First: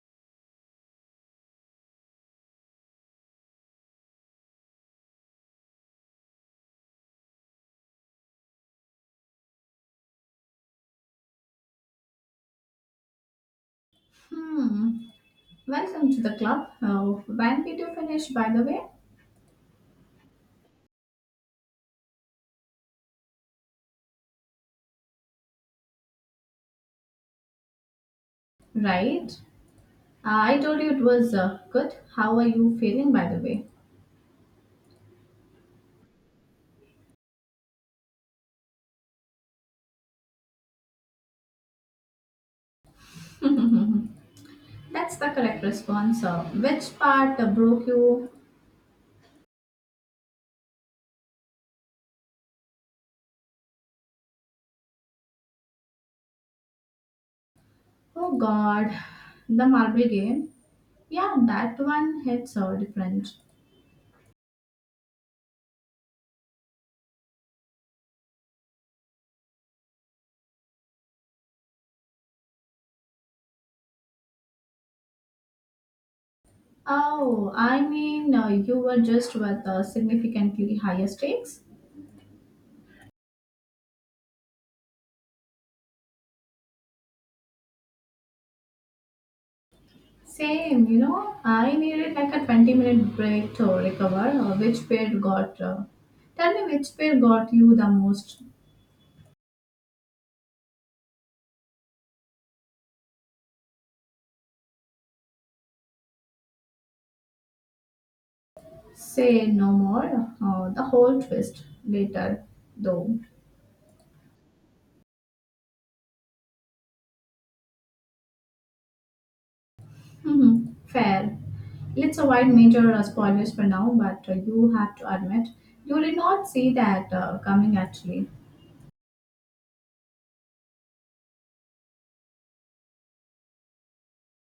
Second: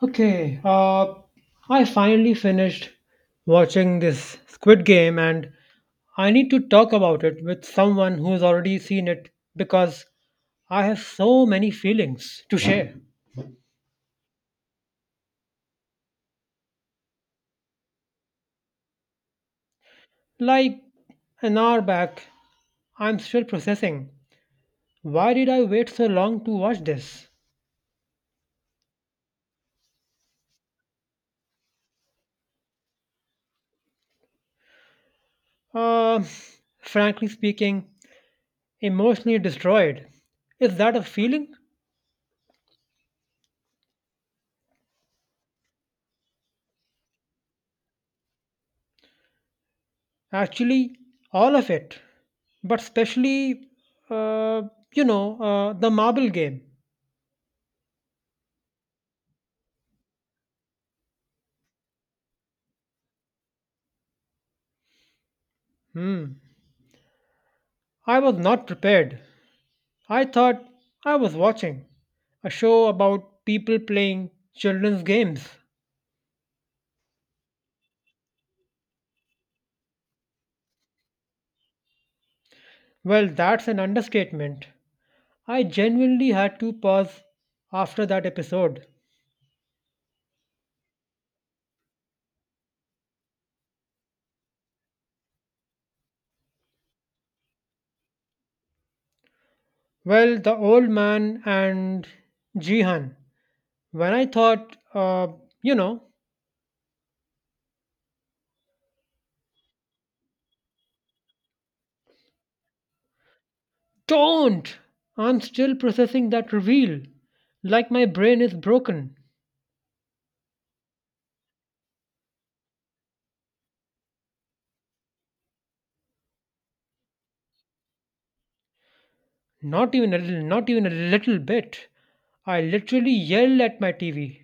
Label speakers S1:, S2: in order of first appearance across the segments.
S1: Okay, uh, I finally finished watching this Squid Game, and I need to talk about it with someone who's already seen it because I have so many feelings to share.
S2: Hmm. Welcome to the club. Oh, when did you finish, by the way?
S1: Like an hour back, I'm still processing. Why did I wait so long to watch this?
S2: Right. I told you it was good. How are you feeling, by the way?
S1: Uh, frankly speaking, emotionally destroyed. Is that a feeling?
S2: That's the correct response. Which part broke you?
S1: Actually, all of it, but especially, uh, the marble game.
S2: Oh God, the marble game. Yeah, that one hits different.
S1: Hmm. I was not prepared. I thought I was watching a show about people playing children's games.
S2: Oh, I mean, you were just with significantly higher stakes.
S1: Well, that's an understatement. I genuinely had to pause after that episode.
S2: Same, you know, I needed like a 20-minute break to recover. Tell me which pair got you the most?
S1: Well, the old man and Jihan. When I thought, you know,
S2: Say no more, the whole twist later, though.
S1: Don't! I'm still processing that reveal. Like my brain is broken.
S2: Mhm, fair. Let's avoid major spoilers for now, but you have to admit, you did not see that coming actually.
S1: Not even a little, not even a little bit. I literally yell at my TV.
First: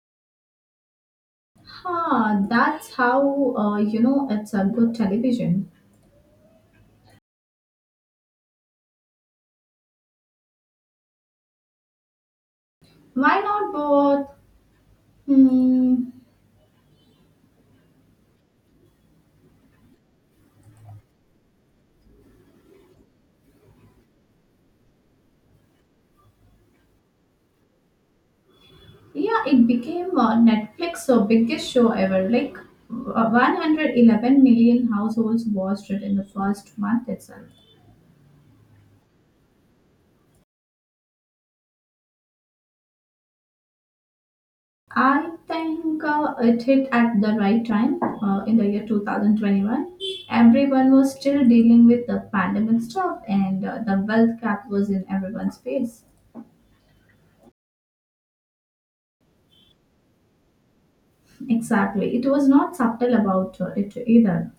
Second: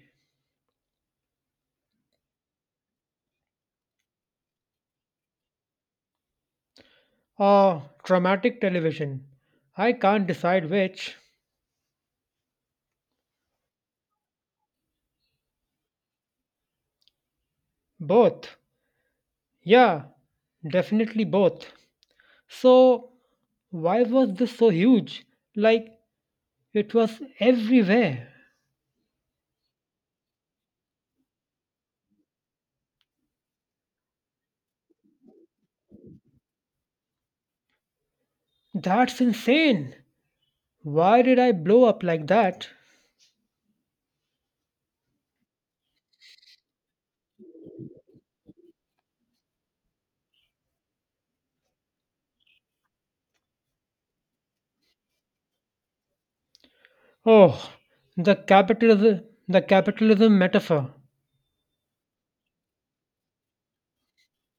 S2: Huh, that's how, you know, it's a good television.
S1: Ah, traumatic television. I can't decide which.
S2: Why not both? Hmm.
S1: Both. Yeah, definitely both. So, why was this so huge? Like, it was everywhere.
S2: Yeah, it became Netflix's biggest show ever. Like 111 million households watched it in the first month itself.
S1: That's insane. Why did I blow up like that?
S2: I think it hit at the right time in the year 2021. Everyone was still dealing with the pandemic stuff, and the wealth gap was in everyone's face.
S1: Oh, the capitalism metaphor.
S2: Exactly. It was not subtle about it either.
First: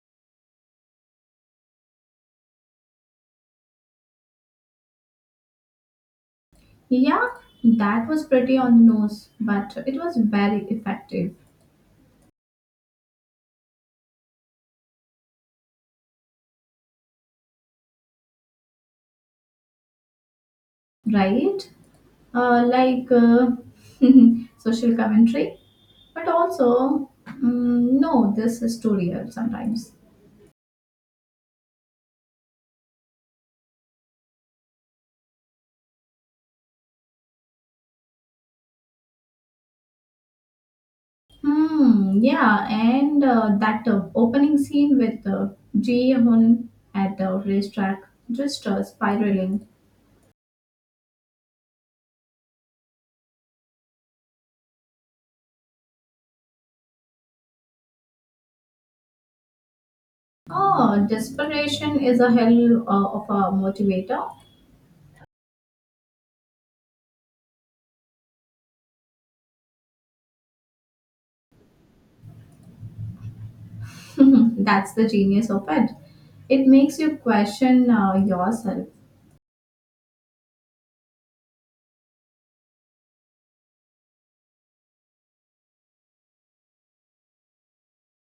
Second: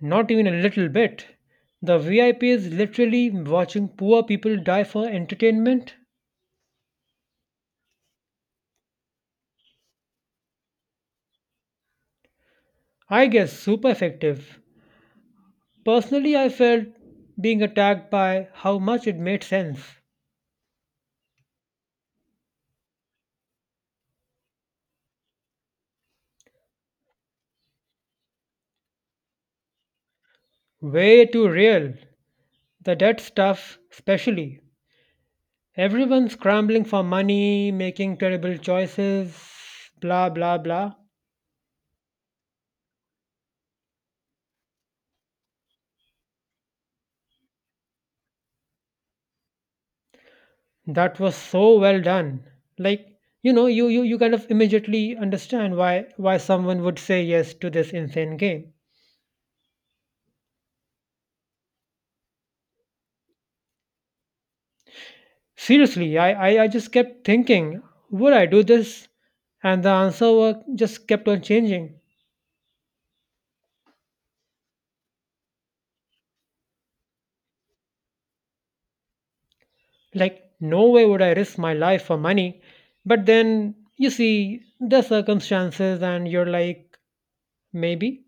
S1: Not even a little bit. The VIP is literally watching poor people die for entertainment.
S2: Yeah, that was pretty on the nose, but it was very effective,
S1: I guess super effective. Personally, I felt being attacked by how much it made sense.
S2: right? Like, social commentary, but also, no, this is too real sometimes.
S1: Way too real. The debt stuff, especially. Everyone scrambling for money, making terrible choices, blah blah blah.
S2: Hmm, yeah, and that opening scene with Ji Hoon at the racetrack, just spiraling.
S1: That was so well done. Like, you kind of immediately understand why someone would say yes to this insane game.
S2: Oh, desperation is a hell of a motivator.
S1: Seriously, I just kept thinking, would I do this? And the answer were, just kept on changing.
S2: That's the genius of it. It makes you question yourself.
S1: Like, no way would I risk my life for money, but then you see the circumstances and you're like, maybe.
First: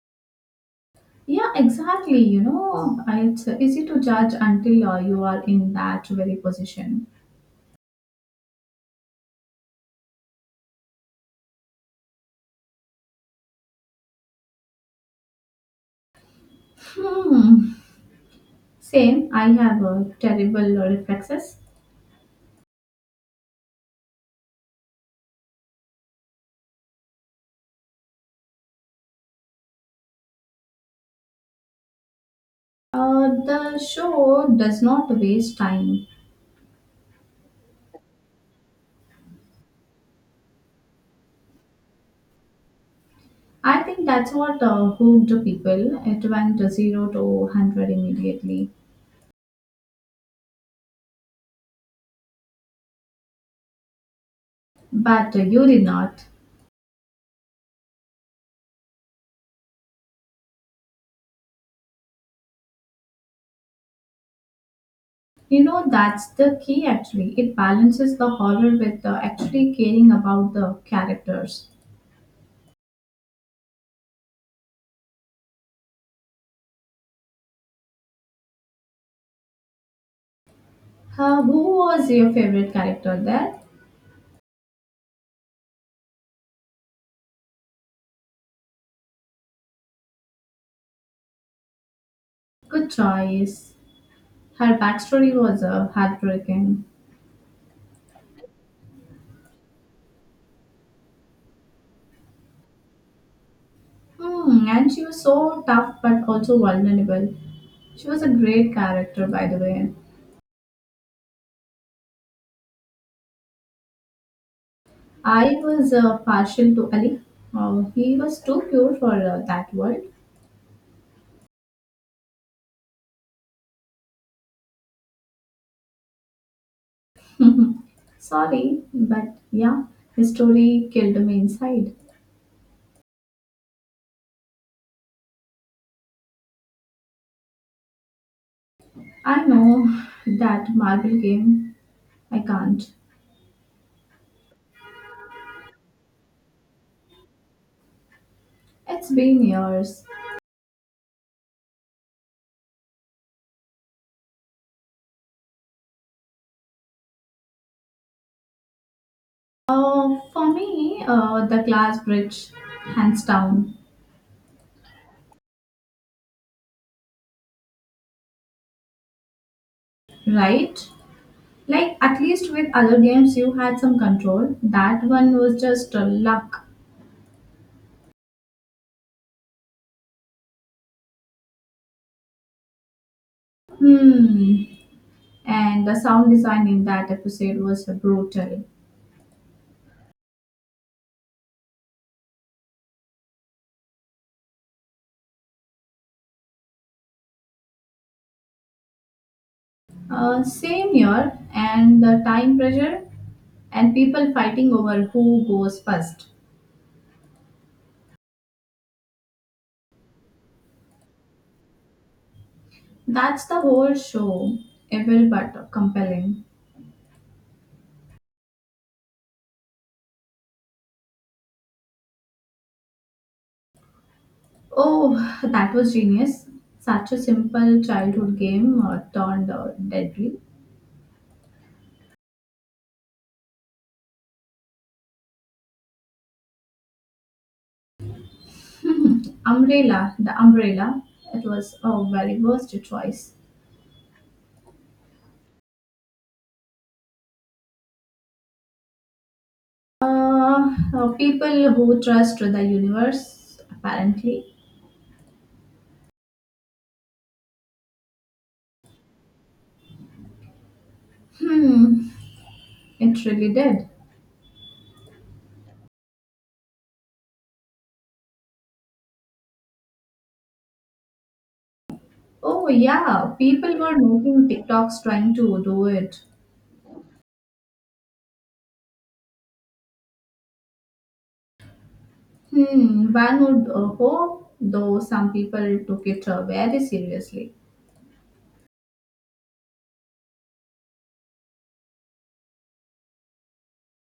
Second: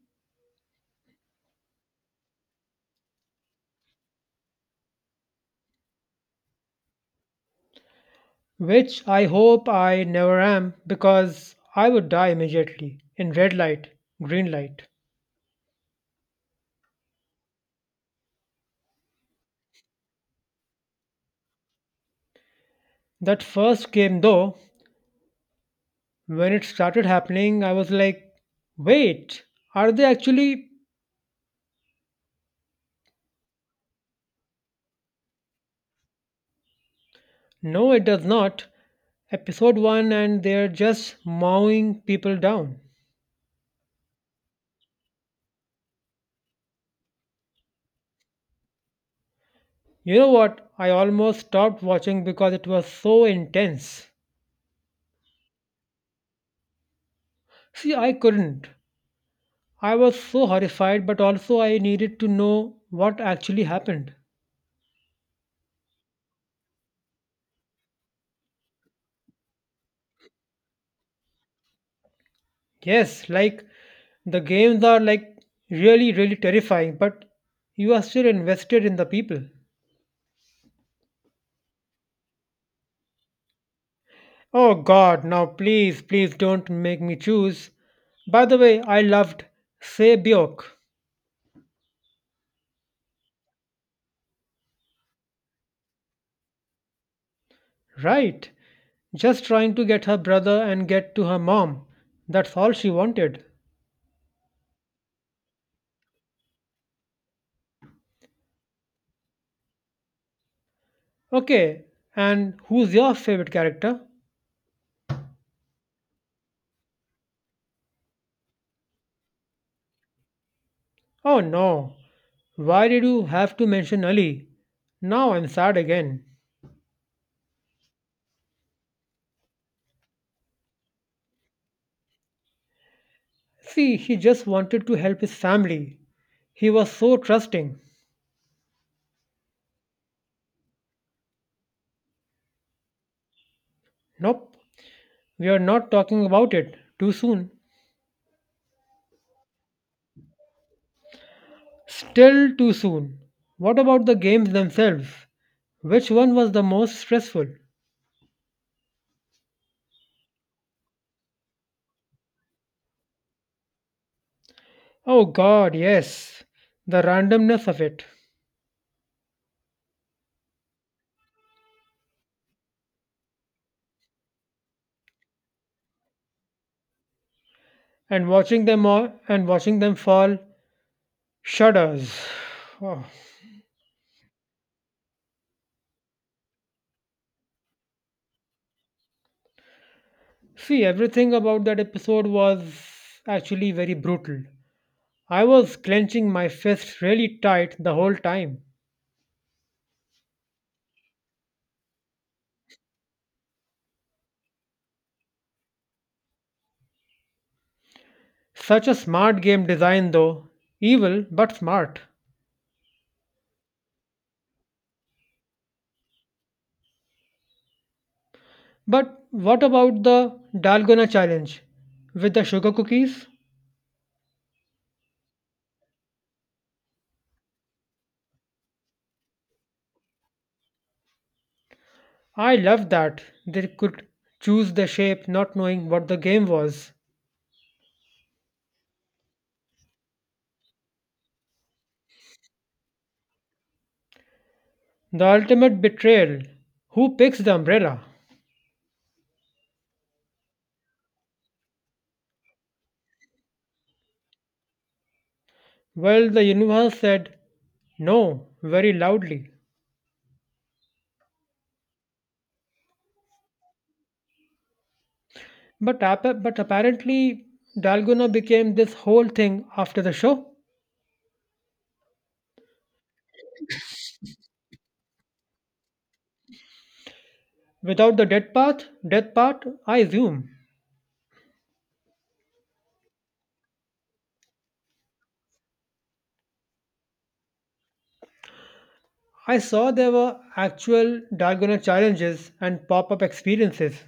S2: Yeah, exactly. You know, it's easy to judge until you are in that very position.
S1: Which I hope I never am, because I would die immediately in red light, green light.
S2: Hmm. Same. I have terrible reflexes.
S1: That first game, though, when it started happening, I was like, wait, are they actually?
S2: The show does not waste time.
S1: No, it does not. Episode 1, and they're just mowing people down.
S2: I think that's what hooked people. It went 0 to 100 immediately,
S1: You know what? I almost stopped watching because it was so intense.
S2: but you did not.
S1: See, I couldn't. I was so horrified, but also I needed to know what actually happened.
S2: You know, that's the key. Actually, it balances the horror with actually caring about the characters.
S1: Yes, like the games are like really, really terrifying, but you are still invested in the people.
S2: Who was your favorite character there?
S1: Oh God, now please, please don't make me choose. By the way, I loved Sebyok,
S2: Good choice. Her backstory was heartbreaking.
S1: right? Just trying to get her brother and get to her mom. That's all she wanted.
S2: Hmm, and she was so tough but also vulnerable. She was a great character, by the way.
S1: Okay, and who's your favorite character?
S2: I was partial to Ali. Oh, he was too pure for that world.
S1: Oh no, why did you have to mention Ali? Now I'm sad again.
S2: Sorry, but yeah, his story killed me inside.
S1: See, he just wanted to help his family. He was so trusting.
S2: I know that marble game. I can't.
S1: Nope, we are not talking about it. Too soon.
S2: It's been years.
S1: Still too soon. What about the games themselves? Which one was the most stressful?
S2: For me, the class bridge, hands down,
S1: Oh god, yes. The randomness of it.
S2: right? Like at least with other games, you had some control. That one was just luck.
S1: And watching them all and watching them fall shudders. Oh.
S2: Hmm. And the sound design in that episode was brutal.
S1: See, everything about that episode was actually very brutal. I was clenching my fist really tight the whole time.
S2: Same year, and the time pressure, and people fighting over who goes first.
S1: Such a smart game design though. Evil but smart.
S2: That's the whole show, evil but compelling.
S1: But what about the Dalgona challenge with the sugar cookies?
S2: Oh, that was genius. Such a simple childhood game turned deadly.
S1: I loved that they could choose the shape not knowing what the game was.
S2: The umbrella, it was a very worst choice.
S1: The ultimate betrayal. Who picks the umbrella?
S2: People who trust the universe, apparently.
S1: Well, the universe said no very loudly.
S2: Hmm, it really did.
S1: But apparently, Dalgona became this whole thing after the show.
S2: Oh, yeah, people were making TikToks trying to do it.
S1: Without the death part, I assume.
S2: Hmm, one would hope, though some people took it very seriously.
S1: I saw there were actual Dalgona challenges and pop up experiences.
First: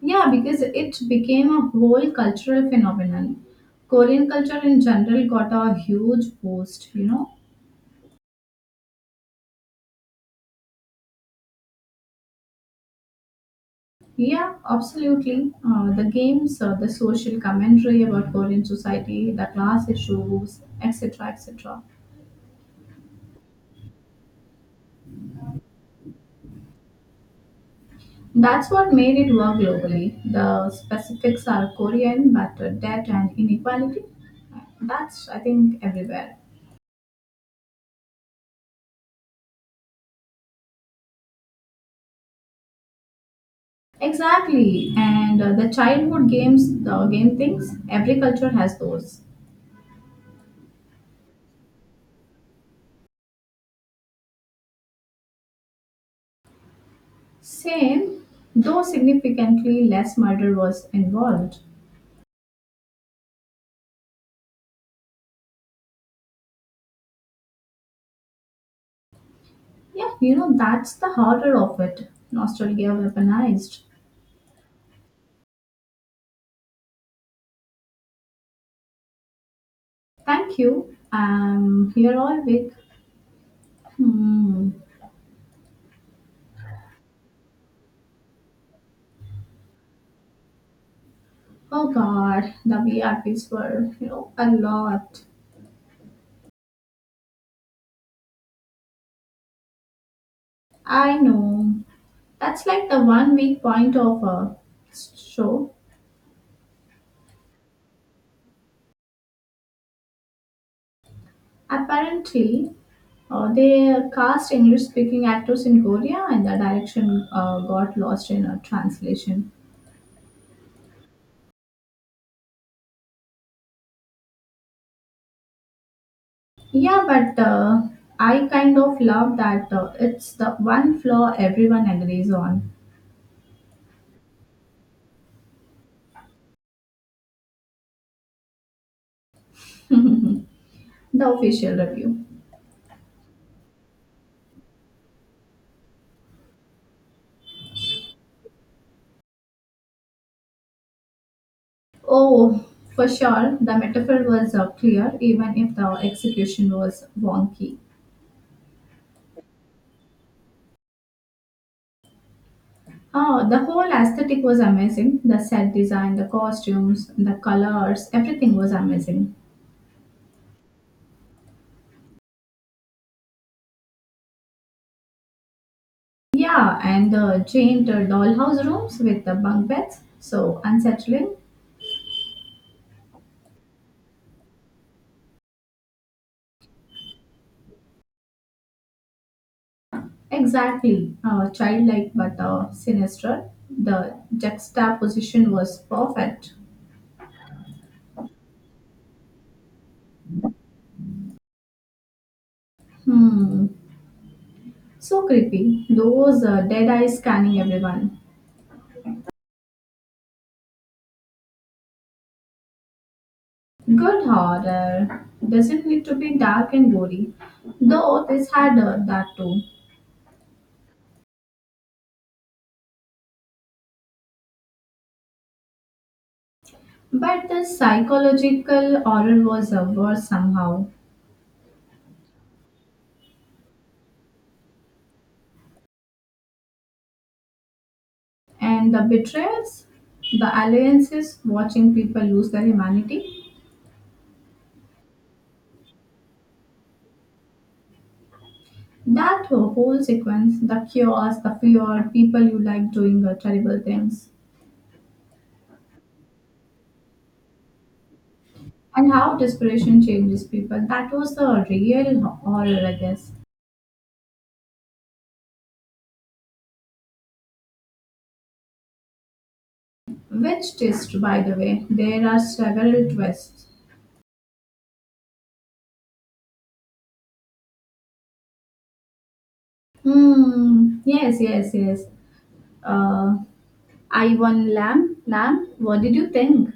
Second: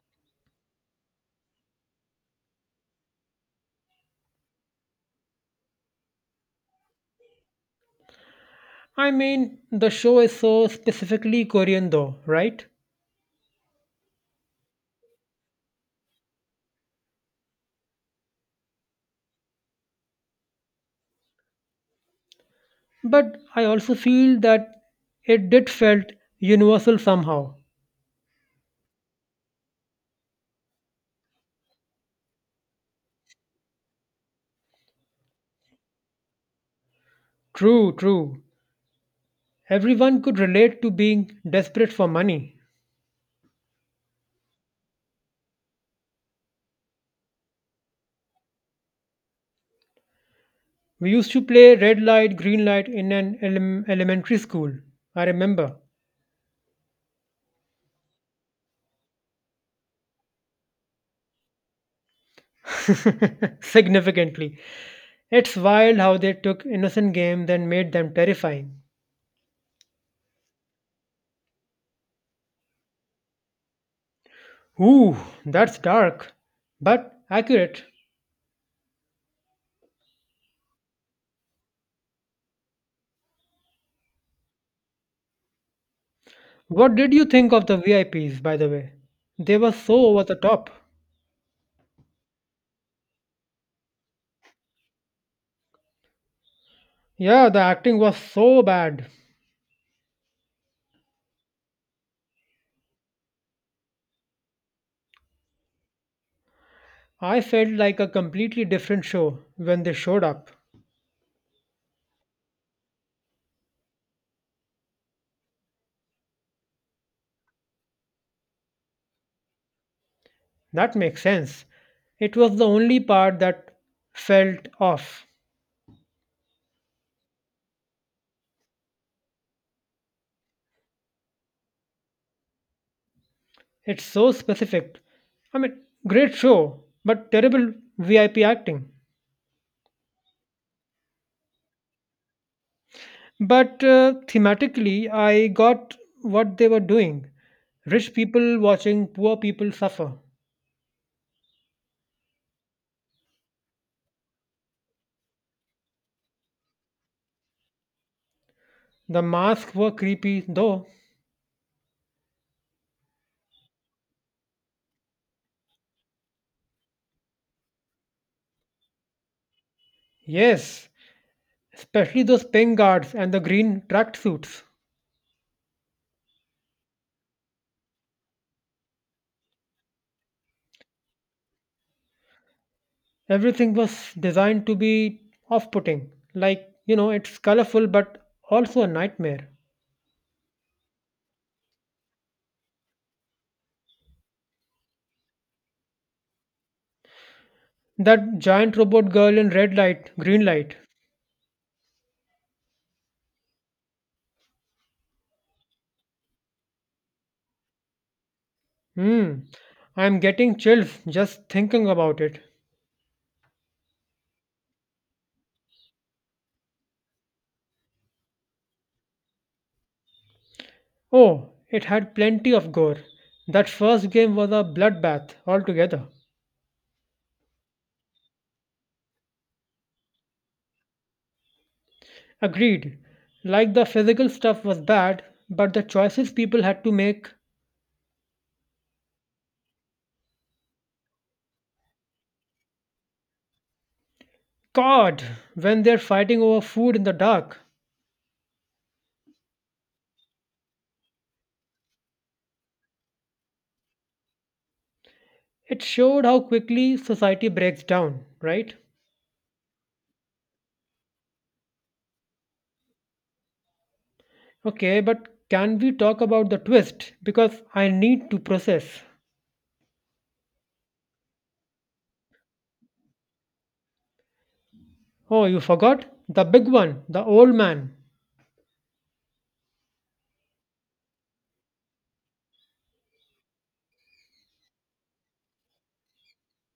S2: Yeah, because it became a whole cultural phenomenon. Korean culture in general got a huge boost, you know.
S1: I mean, the show is so specifically Korean though, right?
S2: Yeah, absolutely. The games, the social commentary about Korean society, the class issues, etc., etc.
S1: But I also feel that it did felt universal somehow.
S2: That's what made it work globally. The specifics are Korean, but debt and inequality, that's I think everywhere.
S1: True, true. Everyone could relate to being desperate for money.
S2: Exactly, and the childhood games, the game things, every culture has those.
S1: We used to play red light, green light in an elementary school. I remember.
S2: Same, though significantly less murder was involved.
S1: Significantly. It's wild how they took innocent games and made them terrifying.
S2: Yeah, you know, that's the horror of it. Nostalgia weaponized.
S1: Ooh, that's dark, but accurate.
S2: Thank you. You're all weak. Hmm.
S1: What did you think of the VIPs, by the way? They were so over the top.
S2: Oh god, the V R P's were, you know, a lot.
S1: Yeah, the acting was so bad.
S2: I know. That's like the one weak point of a show.
S1: I felt like a completely different show when they showed up.
S2: Apparently, they cast English speaking actors in Korea and the direction got lost in a translation.
S1: That makes sense. It was the only part that felt off.
S2: Yeah, but I kind of love that it's the one flaw everyone agrees on
S1: It's so specific. I mean, great show, but terrible VIP acting.
S2: the official review.
S1: But thematically, I got what they were doing. Rich people watching poor people suffer.
S2: Oh, for sure, the metaphor was clear even if the execution was wonky.
S1: The masks were creepy, though.
S2: Oh, the whole aesthetic was amazing. The set design, the costumes, the colors, everything was amazing.
S1: Yes, especially those pink guards and the green tracksuits.
S2: Yeah, and the giant dollhouse rooms with the bunk beds, so unsettling.
S1: Everything was designed to be off putting. Like, you know, it's colorful but also a nightmare.
S2: Exactly, childlike but sinister. The juxtaposition was perfect.
S1: That giant robot girl in red light, green light.
S2: Hmm, so creepy. Those dead eyes scanning everyone.
S1: Hmm, I'm getting chills just thinking about it.
S2: Good horror. Doesn't need to be dark and gory, though this had that too.
S1: Oh, it had plenty of gore. That first game was a bloodbath altogether.
S2: But the psychological horror was worse somehow.
S1: Agreed. Like the physical stuff was bad, but the choices people had to make.
S2: And the betrayals, the alliances, watching people lose their humanity.
S1: God, when they're fighting over food in the dark,
S2: That whole sequence, the chaos, the fear, people you like doing terrible things,
S1: it showed how quickly society breaks down, right?
S2: and how desperation changes people, that was the real horror, I guess.
S1: Okay, but can we talk about the twist? Because I need to process.
S2: Which twist, by the way? There are several twists.
S1: Oh, you forgot? The big one, the old man.
S2: Hmm, yes, yes, yes. Uh, Ivan Lamb, what did you think?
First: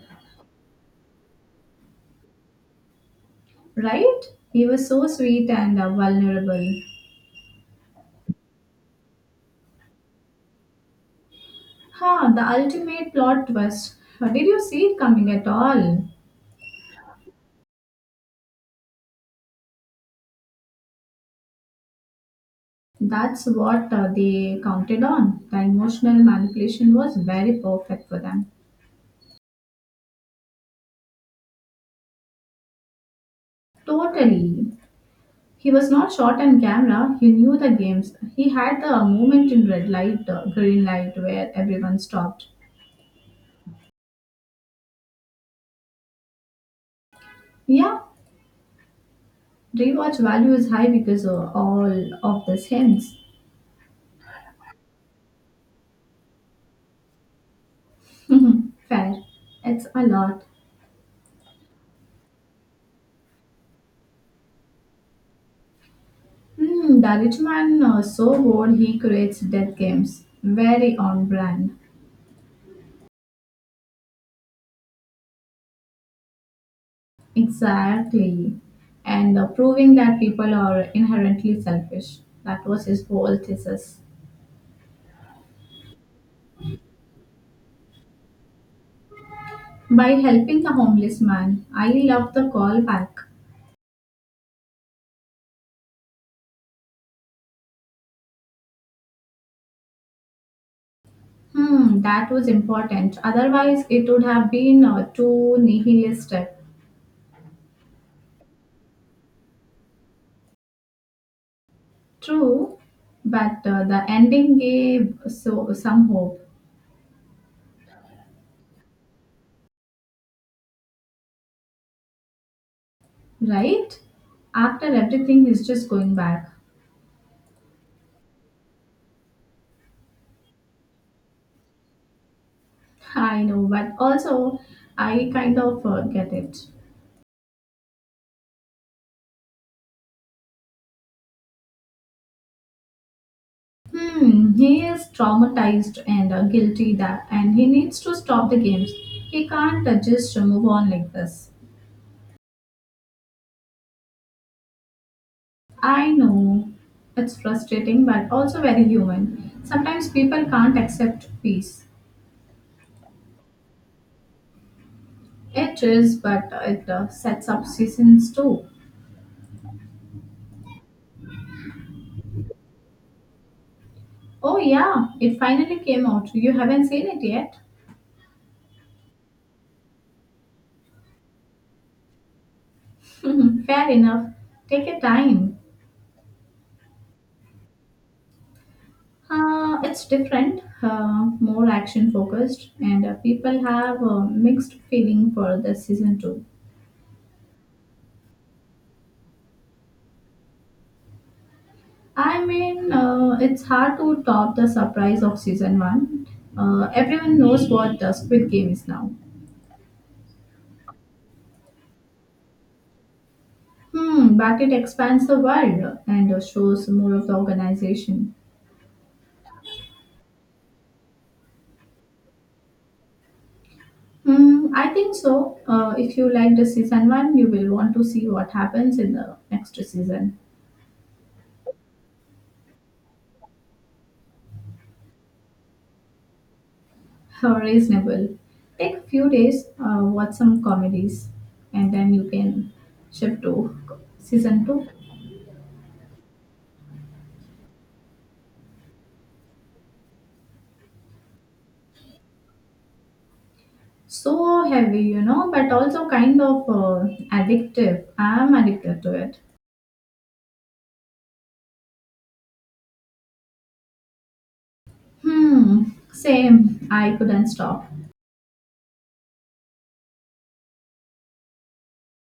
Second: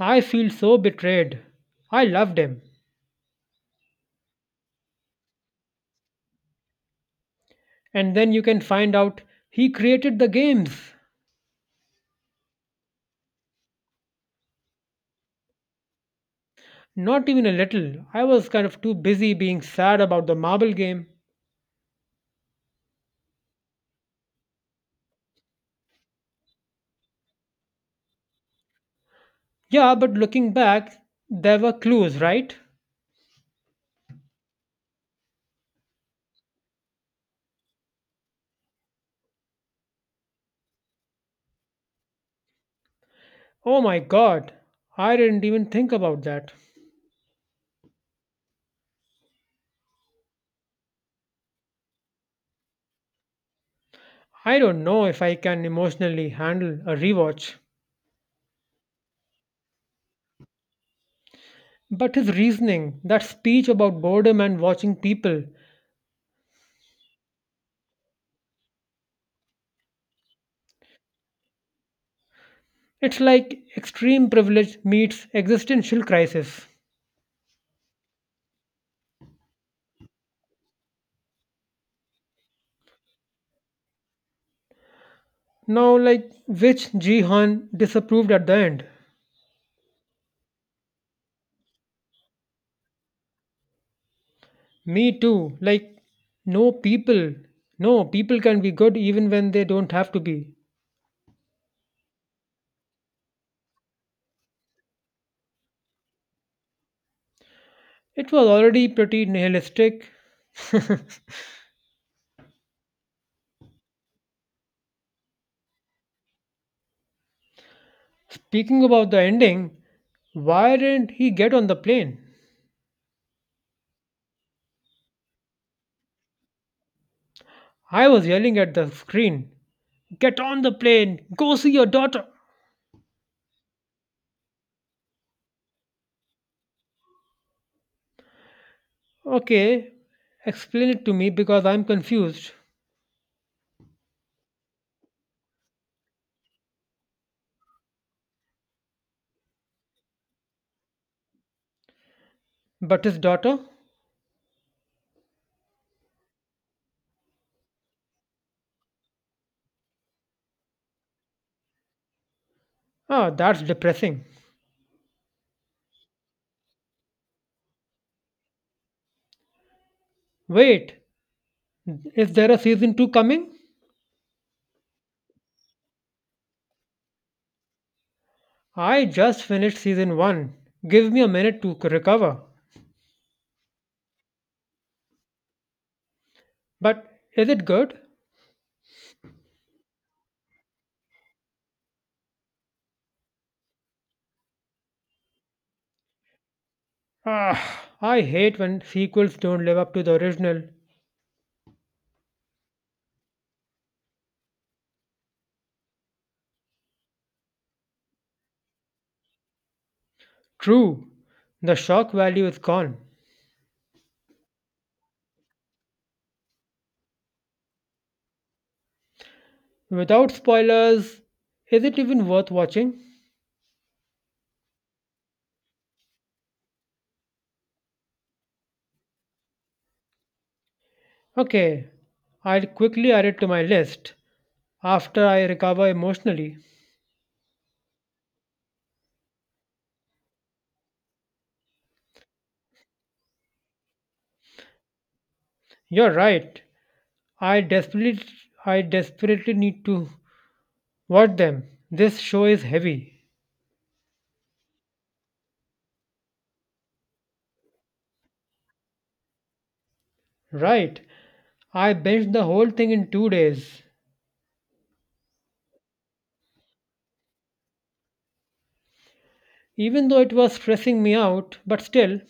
S1: I feel so betrayed. I loved him.
S2: Right? He was so sweet and vulnerable.
S1: And then you can find out he created the games.
S2: Ha, the ultimate plot twist. Did you see it coming at all?
S1: Not even a little. I was kind of too busy being sad about the marble game.
S2: That's what they counted on. The emotional manipulation was very perfect for them.
S1: Yeah, but looking back, there were clues, right?
S2: Totally. He was not shot on camera. He knew the games. He had the moment in red light, green light, where everyone stopped.
S1: Oh my god, I didn't even think about that.
S2: Yeah, rewatch value is high because of all of this hints.
S1: I don't know if I can emotionally handle a rewatch.
S2: Fair. It's a lot.
S1: But his reasoning, that speech about boredom and watching people,
S2: Hmm, the rich man so bored he creates death games. Very on brand.
S1: it's like extreme privilege meets existential crisis.
S2: Exactly. And proving that people are inherently selfish. That was his whole thesis.
S1: Now, like, which Jihan disapproved at the end?
S2: By helping the homeless man, I love the callback.
S1: Me too. Like, no people. No, people can be good even when they don't have to be.
S2: Hmm, that was important. Otherwise, it would have been too nihilistic.
S1: It was already pretty nihilistic.
S2: True, but the ending gave so some hope,
S1: Speaking about the ending, why didn't he get on the plane?
S2: right? After everything, he's just going back.
S1: I was yelling at the screen, get on the plane! Go see your daughter!
S2: I know, but also, I kind of get it.
S1: Okay, explain it to me because I'm confused.
S2: Hmm, he is traumatized and guilty that, and he needs to stop the games. He can't just move on like this.
S1: But his daughter?
S2: I know it's frustrating, but also very human. Sometimes people can't accept peace.
S1: Ah, that's depressing.
S2: It is, but it sets up seasons too.
S1: Wait, is there a season 2 coming?
S2: Oh yeah, it finally came out. You haven't seen it yet.
S1: I just finished season 1. Give me a minute to recover.
S2: Fair enough. Take your time.
S1: But is it good?
S2: It's different, more action focused, and people have mixed feeling for the season 2.
S1: Ah, I hate when sequels don't live up to the original.
S2: I mean, it's hard to top the surprise of season 1. Everyone knows what the Squid Game is now.
S1: True, the shock value is gone.
S2: Hmm, but it expands the world and shows more of the organization.
S1: Without spoilers, is it even worth watching?
S2: Hmm, I think so. If you like the season 1, you will want to see what happens in the next season.
S1: Okay, I'll quickly add it to my list after I recover emotionally.
S2: How reasonable. Take a few days, watch some comedies, and then you can shift to season 2.
S1: You're right. I desperately I desperately need to watch them. This show is heavy.
S2: So heavy, you know, but also kind of addictive. I'm addicted to it.
S1: Right. I binged the whole thing in 2 days.
S2: Hmm, same. I couldn't stop.
S1: Even though it was stressing me out, but still,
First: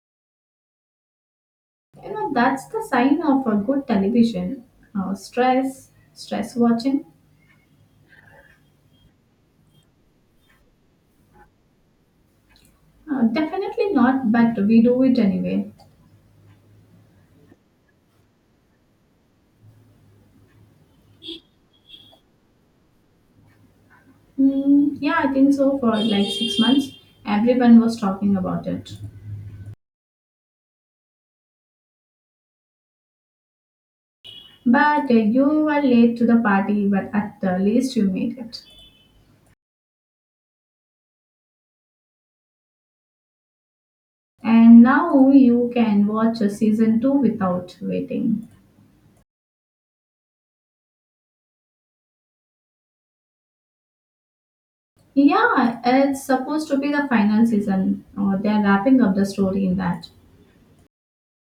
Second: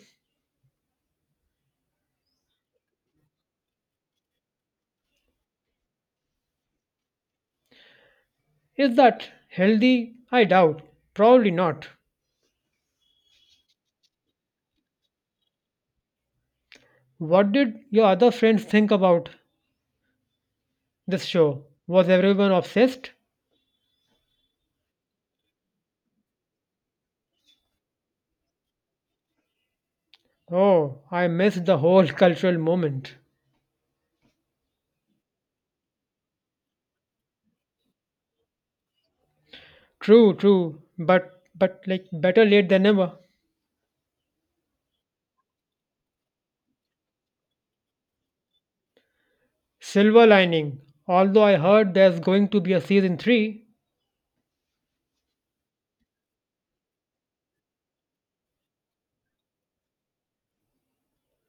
S2: You know, that's the sign of a good television. Stress watching.
S1: is that healthy? I doubt. Probably not.
S2: Definitely not, but we do it anyway.
S1: What did your other friends think about this show? Was everyone obsessed?
S2: Hmm, yeah, I think so. For like 6 months, everyone was talking about it.
S1: Oh, I missed the whole cultural moment.
S2: But you were late to the party, but at the least you made it.
S1: True, true, but like better late than never.
S2: And now you can watch season 2 without waiting.
S1: Silver lining. Although I heard there's going to be a season 3.
S2: Yeah, it's supposed to be the final season, or they're wrapping up the story in that.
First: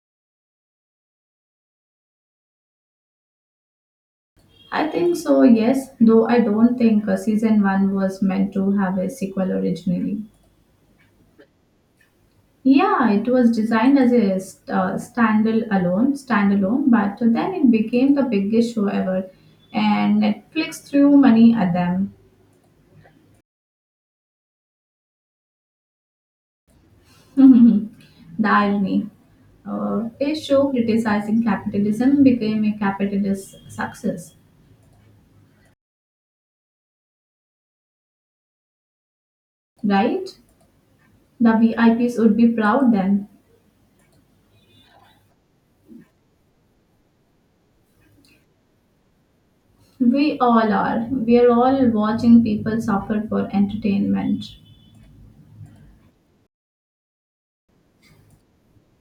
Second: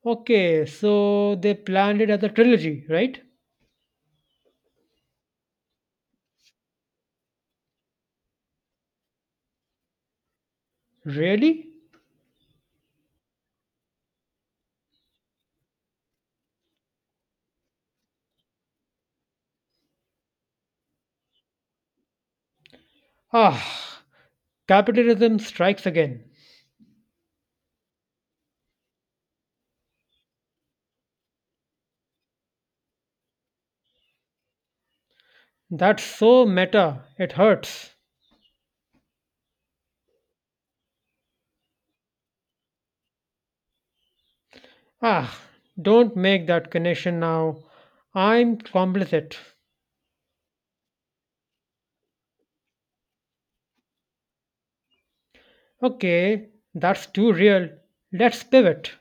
S1: Okay, so they planned it as a trilogy, right?
S2: I think so, yes, though I don't think season 1 was meant to have a sequel originally.
S1: Really?
S2: Yeah, it was designed as a standalone, but then it became the biggest show ever, and Netflix threw money at them.
S1: Ah, capitalism strikes again.
S2: The irony. A show criticizing capitalism became a capitalist success,
S1: That's so meta. It hurts.
S2: right? The VIPs would be proud then.
S1: Ah, don't make that connection now. I'm complicit.
S2: We all are. We are all watching people suffer for entertainment.
S1: Okay, that's too real. Let's pivot.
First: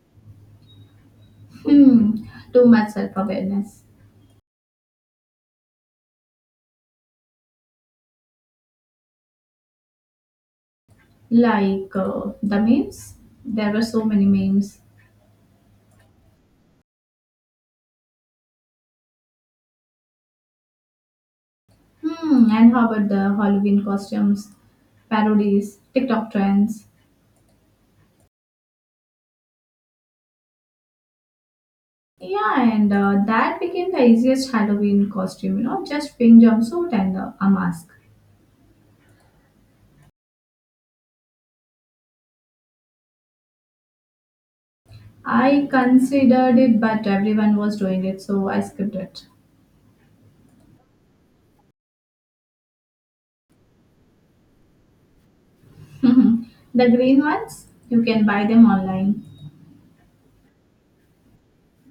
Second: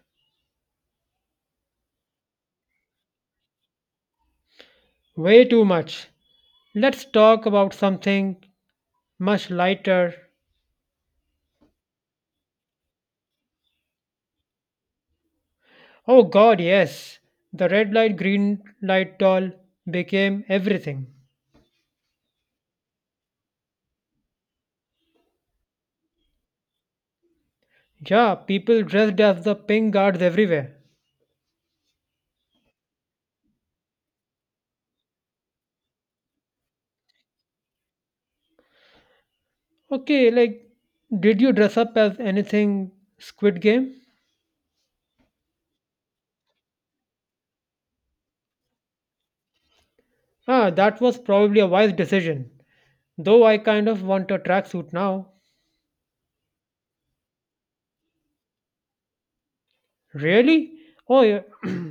S2: Hmm, too much self awareness.
S1: Way too much. Let's talk about something much lighter.
S2: Like the memes? There were so many memes.
S1: Oh god, yes. The red light, green light doll became everything.
S2: Hmm, and how about the Halloween costumes, parodies, TikTok trends?
S1: Yeah, people dressed as the pink guards everywhere.
S2: Yeah, and that became the easiest Halloween costume, you know, just pink jumpsuit and a mask.
S1: Okay, like, did you dress up as anything Squid Game?
S2: I considered it, but everyone was doing it, so I skipped it.
S1: Ah, that was probably a wise decision. Though I kind of want a tracksuit now.
S2: The green ones, you can buy them online.
S1: Really? Oh, yeah.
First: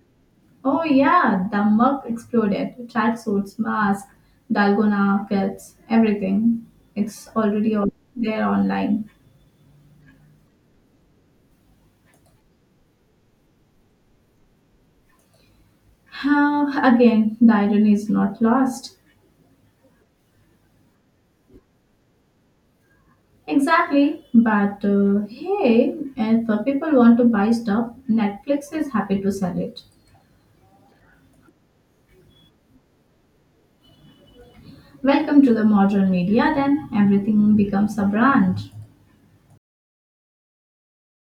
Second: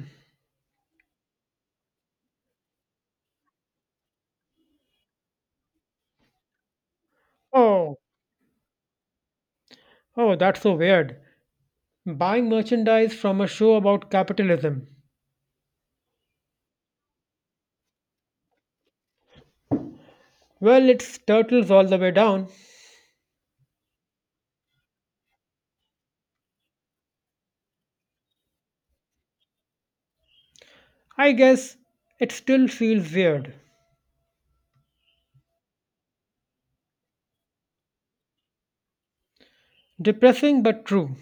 S2: Oh, yeah, the mug exploded. Tracksuits, mask, dalgona kits, everything. It's already all
S1: Oh,
S2: there online.
S1: oh, that's so weird. Buying merchandise from a show about capitalism.
S2: How again, the irony is not lost.
S1: Well, it turtles all the way down.
S2: Exactly, but hey, if people want to buy stuff, Netflix is happy to sell it.
S1: I guess it still feels weird.
S2: Welcome to the modern media, then everything becomes a brand.
S1: Depressing but true.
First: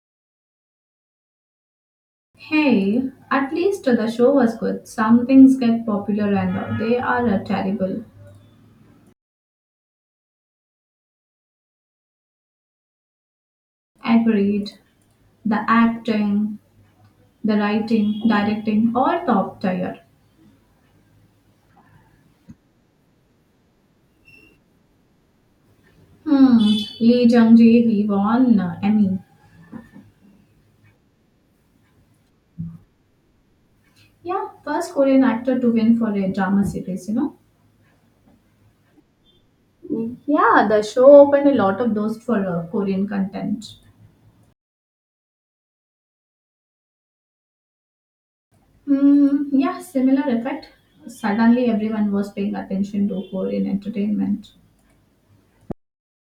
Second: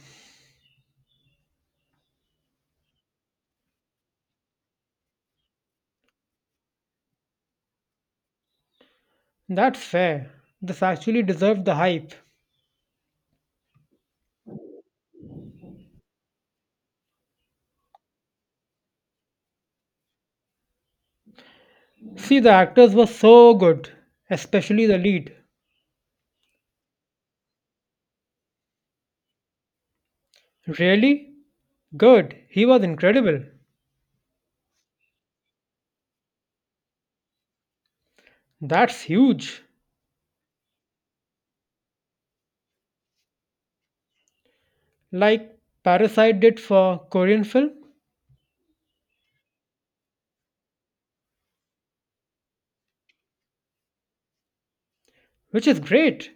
S2: Hey, at least the show was good. Some things get popular and they are terrible.
S1: That's fair. This actually deserved the hype.
S2: Agreed. The acting, the writing, directing, all top tier.
S1: See, the actors were so good, especially the lead.
S2: Hmm, Lee Jung Jae, he won Emmy.
S1: Really? Good. He was incredible.
S2: Yeah, first Korean actor to win for a drama series, you know.
S1: That's huge.
S2: Yeah, the show opened a lot of doors for Korean content.
S1: Like Parasite did for Korean film,
S2: Mm, yeah, similar effect. Suddenly, everyone was paying attention to Korean entertainment.
S1: which is great.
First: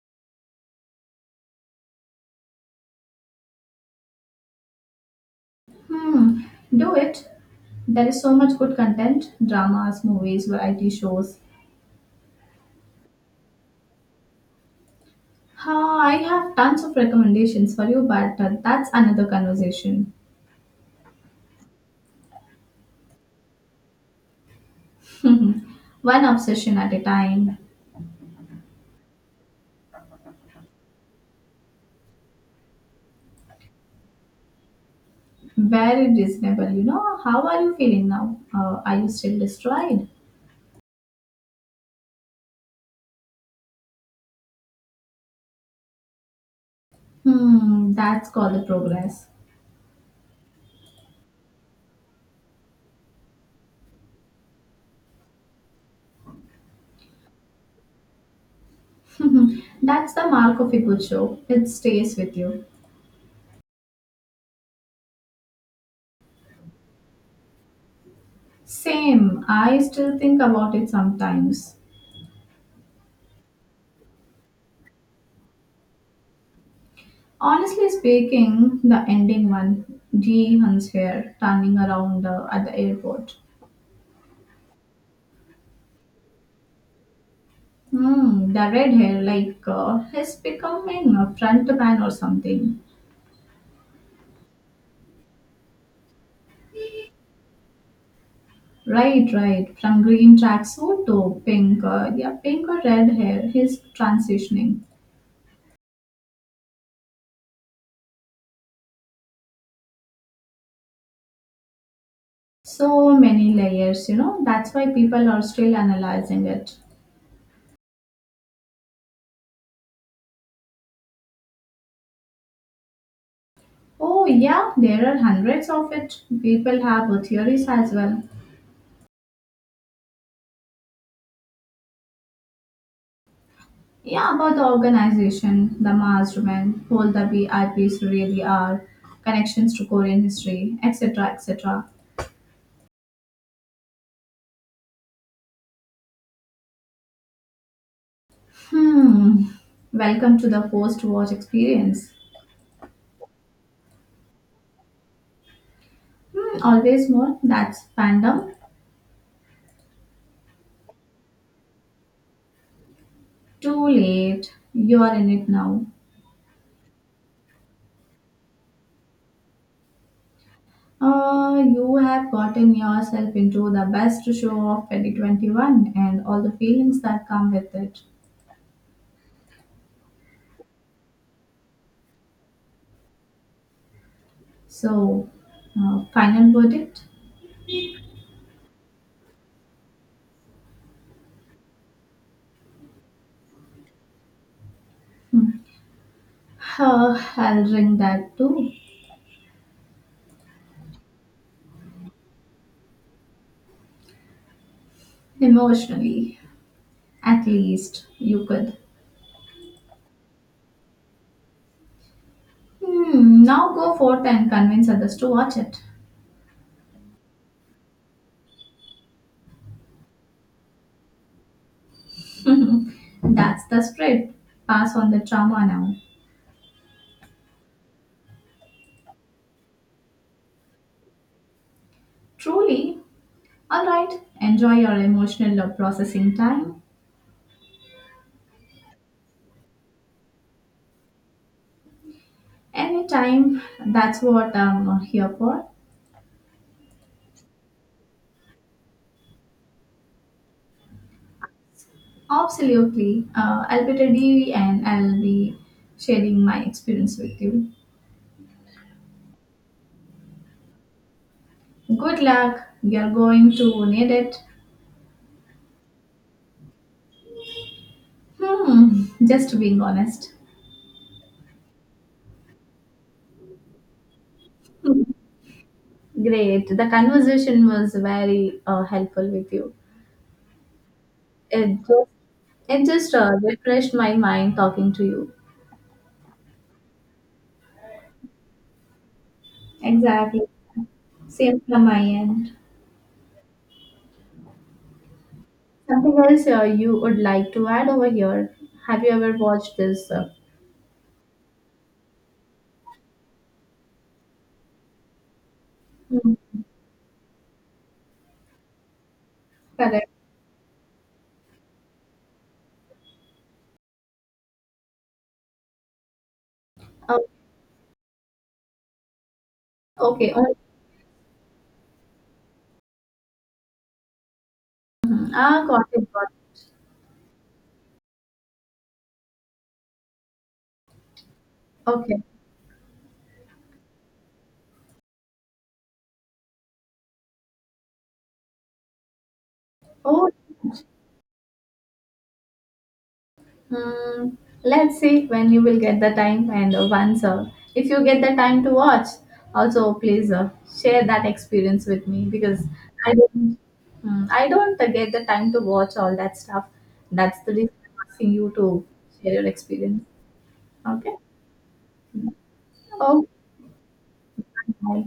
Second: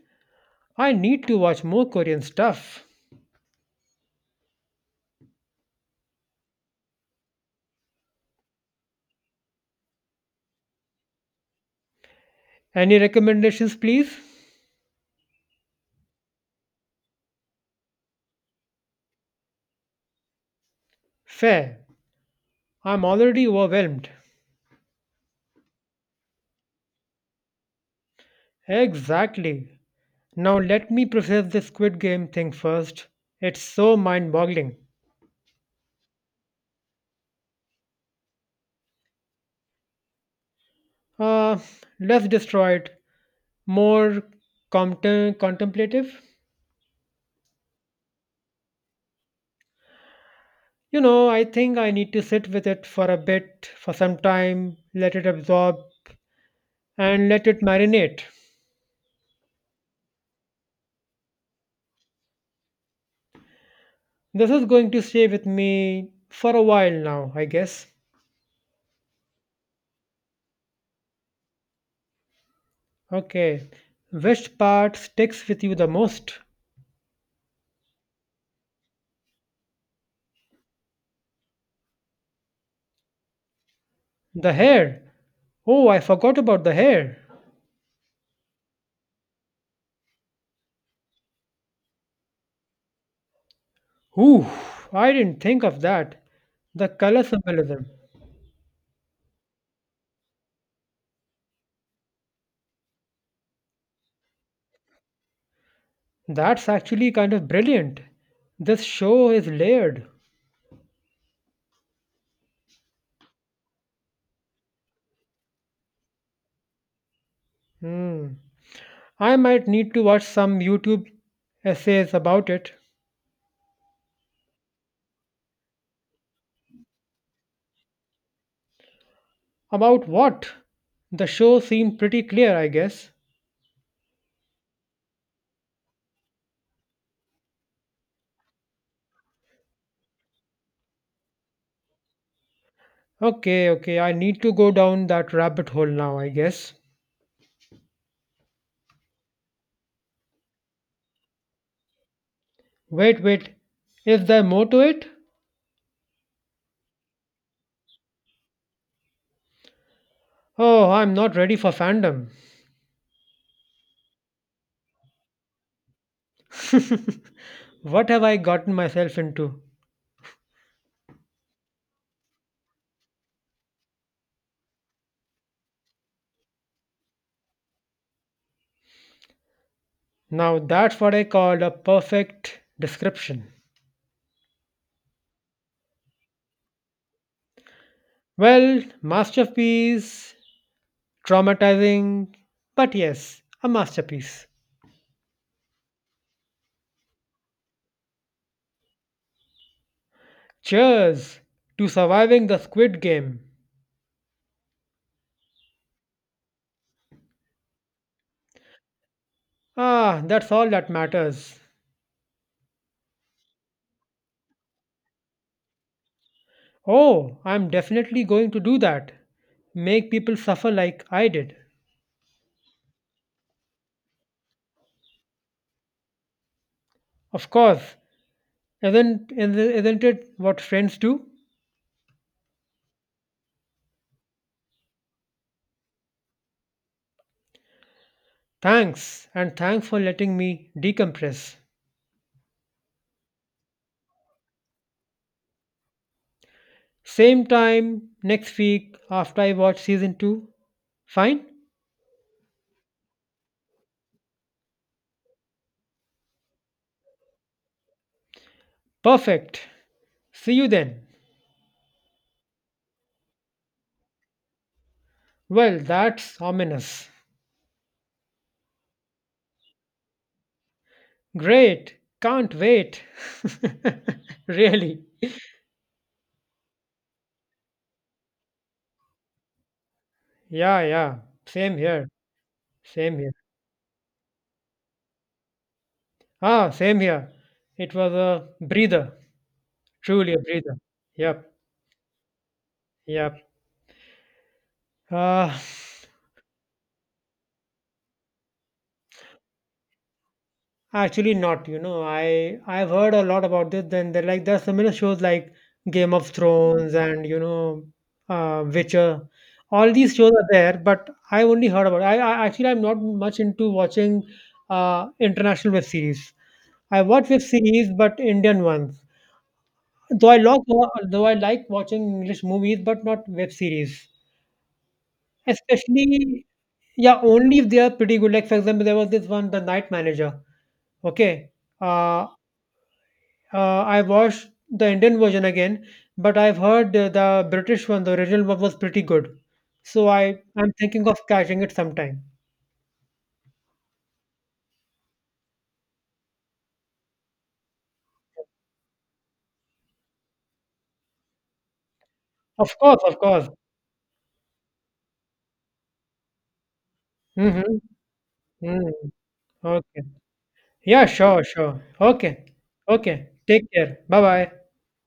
S1: I need to watch more Korean stuff.
S2: Hmm, do it. There is so much good content dramas, movies, variety shows.
S1: Any recommendations, please?
S2: Ah, I have tons of recommendations for you, but that's another conversation.
S1: Fair. I'm already overwhelmed.
S2: One obsession at a time.
S1: Exactly. Now let me process this Squid Game thing first. It's so mind-boggling.
S2: Very reasonable, you know. How are you feeling now? Are you still destroyed?
S1: Uh, Less destroyed, more contemplative.
S2: Hmm, that's called the progress.
S1: You know, I think I need to sit with it for a bit, for some time, let it absorb, and let it marinate.
S2: That's the mark of a good show. It stays with you.
S1: This is going to stay with me for a while now, I guess.
S2: Same, I still think about it sometimes.
S1: Okay, which part sticks with you the most?
S2: Honestly speaking, the ending one, Ji Hun's hair turning around at the airport.
S1: The hair. Oh, I forgot about the hair.
S2: Hmm, the red hair, like, is becoming a front man or something.
S1: Ooh, I didn't think of that. The color symbolism.
S2: Right, right. From green tracksuit to pink, yeah, pink or red hair, he's transitioning.
S1: That's actually kind of brilliant. This show is layered.
S2: So many layers, you know, that's why people are still analyzing it.
S1: Hmm. I might need to watch some YouTube essays about it.
S2: Oh, yeah, there are hundreds of it. People have theories as well.
S1: About what? The show seemed pretty clear, I guess.
S2: Yeah, about the organization, the mastermind, who the VIPs really are, connections to Korean history, etc. etc.
S1: Okay, okay, I need to go down that rabbit hole now, I guess.
S2: Hmm, welcome to the post watch experience.
S1: Wait, wait. Is there more to it?
S2: Hmm, always more, that's fandom.
S1: Oh, I'm not ready for fandom.
S2: Too late, you are in it now.
S1: What have I gotten myself into?
S2: You have gotten yourself into the best show of 2021 and all the feelings that come with it.
S1: Now that's what I call a perfect description.
S2: So, final verdict?
S1: Well, masterpiece, traumatizing, but yes, a masterpiece.
S2: Hmm. I'll ring that too.
S1: Cheers to surviving the squid game.
S2: Emotionally, at least, you could.
S1: Ah, that's all that matters.
S2: Hmm, now go forth and convince others to watch it.
S1: Oh, I'm definitely going to do that. Make people suffer like I did.
S2: That's the spirit. Pass on the trauma now.
S1: Of course, isn't it what friends do?
S2: Truly. Alright, enjoy your emotional processing time.
S1: Thanks, and thanks for letting me decompress.
S2: Anytime, that's what I'm here for.
S1: Same time next week after I watch season 2. Fine?
S2: Absolutely. I'll be ready and I'll be sharing my experience with you.
S1: Perfect. See you then.
S2: Good luck. You're going to need it.
S1: Well, that's ominous.
S2: Hmm, just being honest.
S1: Great. Can't wait. Really.
S2: Great. The conversation was very helpful with you.
S1: Yeah, yeah. Same
S2: It just,
S1: here.
S2: it just
S1: Same here.
S2: refreshed my mind talking to you.
S1: Ah, same here. It was a breather. Truly a
S2: Exactly.
S1: breather. Yep,
S2: Same from my end.
S1: yep. Uh,
S2: Something else you would like to add over here? Have you ever watched this
S1: Actually, not. You know, I've heard a lot about this. Then they're like there are similar shows like Game of
S2: Mm,
S1: Thrones, and Witcher. All
S2: correct.
S1: these shows are there, but I only heard about. I actually I'm not much into watching international web series. I
S2: Oh,
S1: watch web series, but Indian ones. Though
S2: okay.
S1: I
S2: Oh,
S1: like though I like watching English movies, but not web series.
S2: mhm. Ah, got it, got
S1: Especially,
S2: it.
S1: yeah, only if they are pretty good. Like for example, there was this one, The Night Manager. Okay.
S2: Okay.
S1: Uh, I watched the Indian version again, but I've heard the British one, the original one, was pretty good. So
S2: Oh,
S1: I'm thinking of catching it sometime.
S2: mm, let's see when you will get the time and once if you get the time to watch, also please share that experience with me because
S1: Of course,
S2: I
S1: of course.
S2: don't, I don't get the time to watch all that stuff. That's the reason
S1: Mm-hmm.
S2: I'm asking you to
S1: Mm.
S2: share your experience.
S1: Okay. Yeah,
S2: Okay.
S1: sure, sure.
S2: Hmm.
S1: Okay.
S2: Oh,
S1: Okay. Take care. Bye bye.
S2: bye.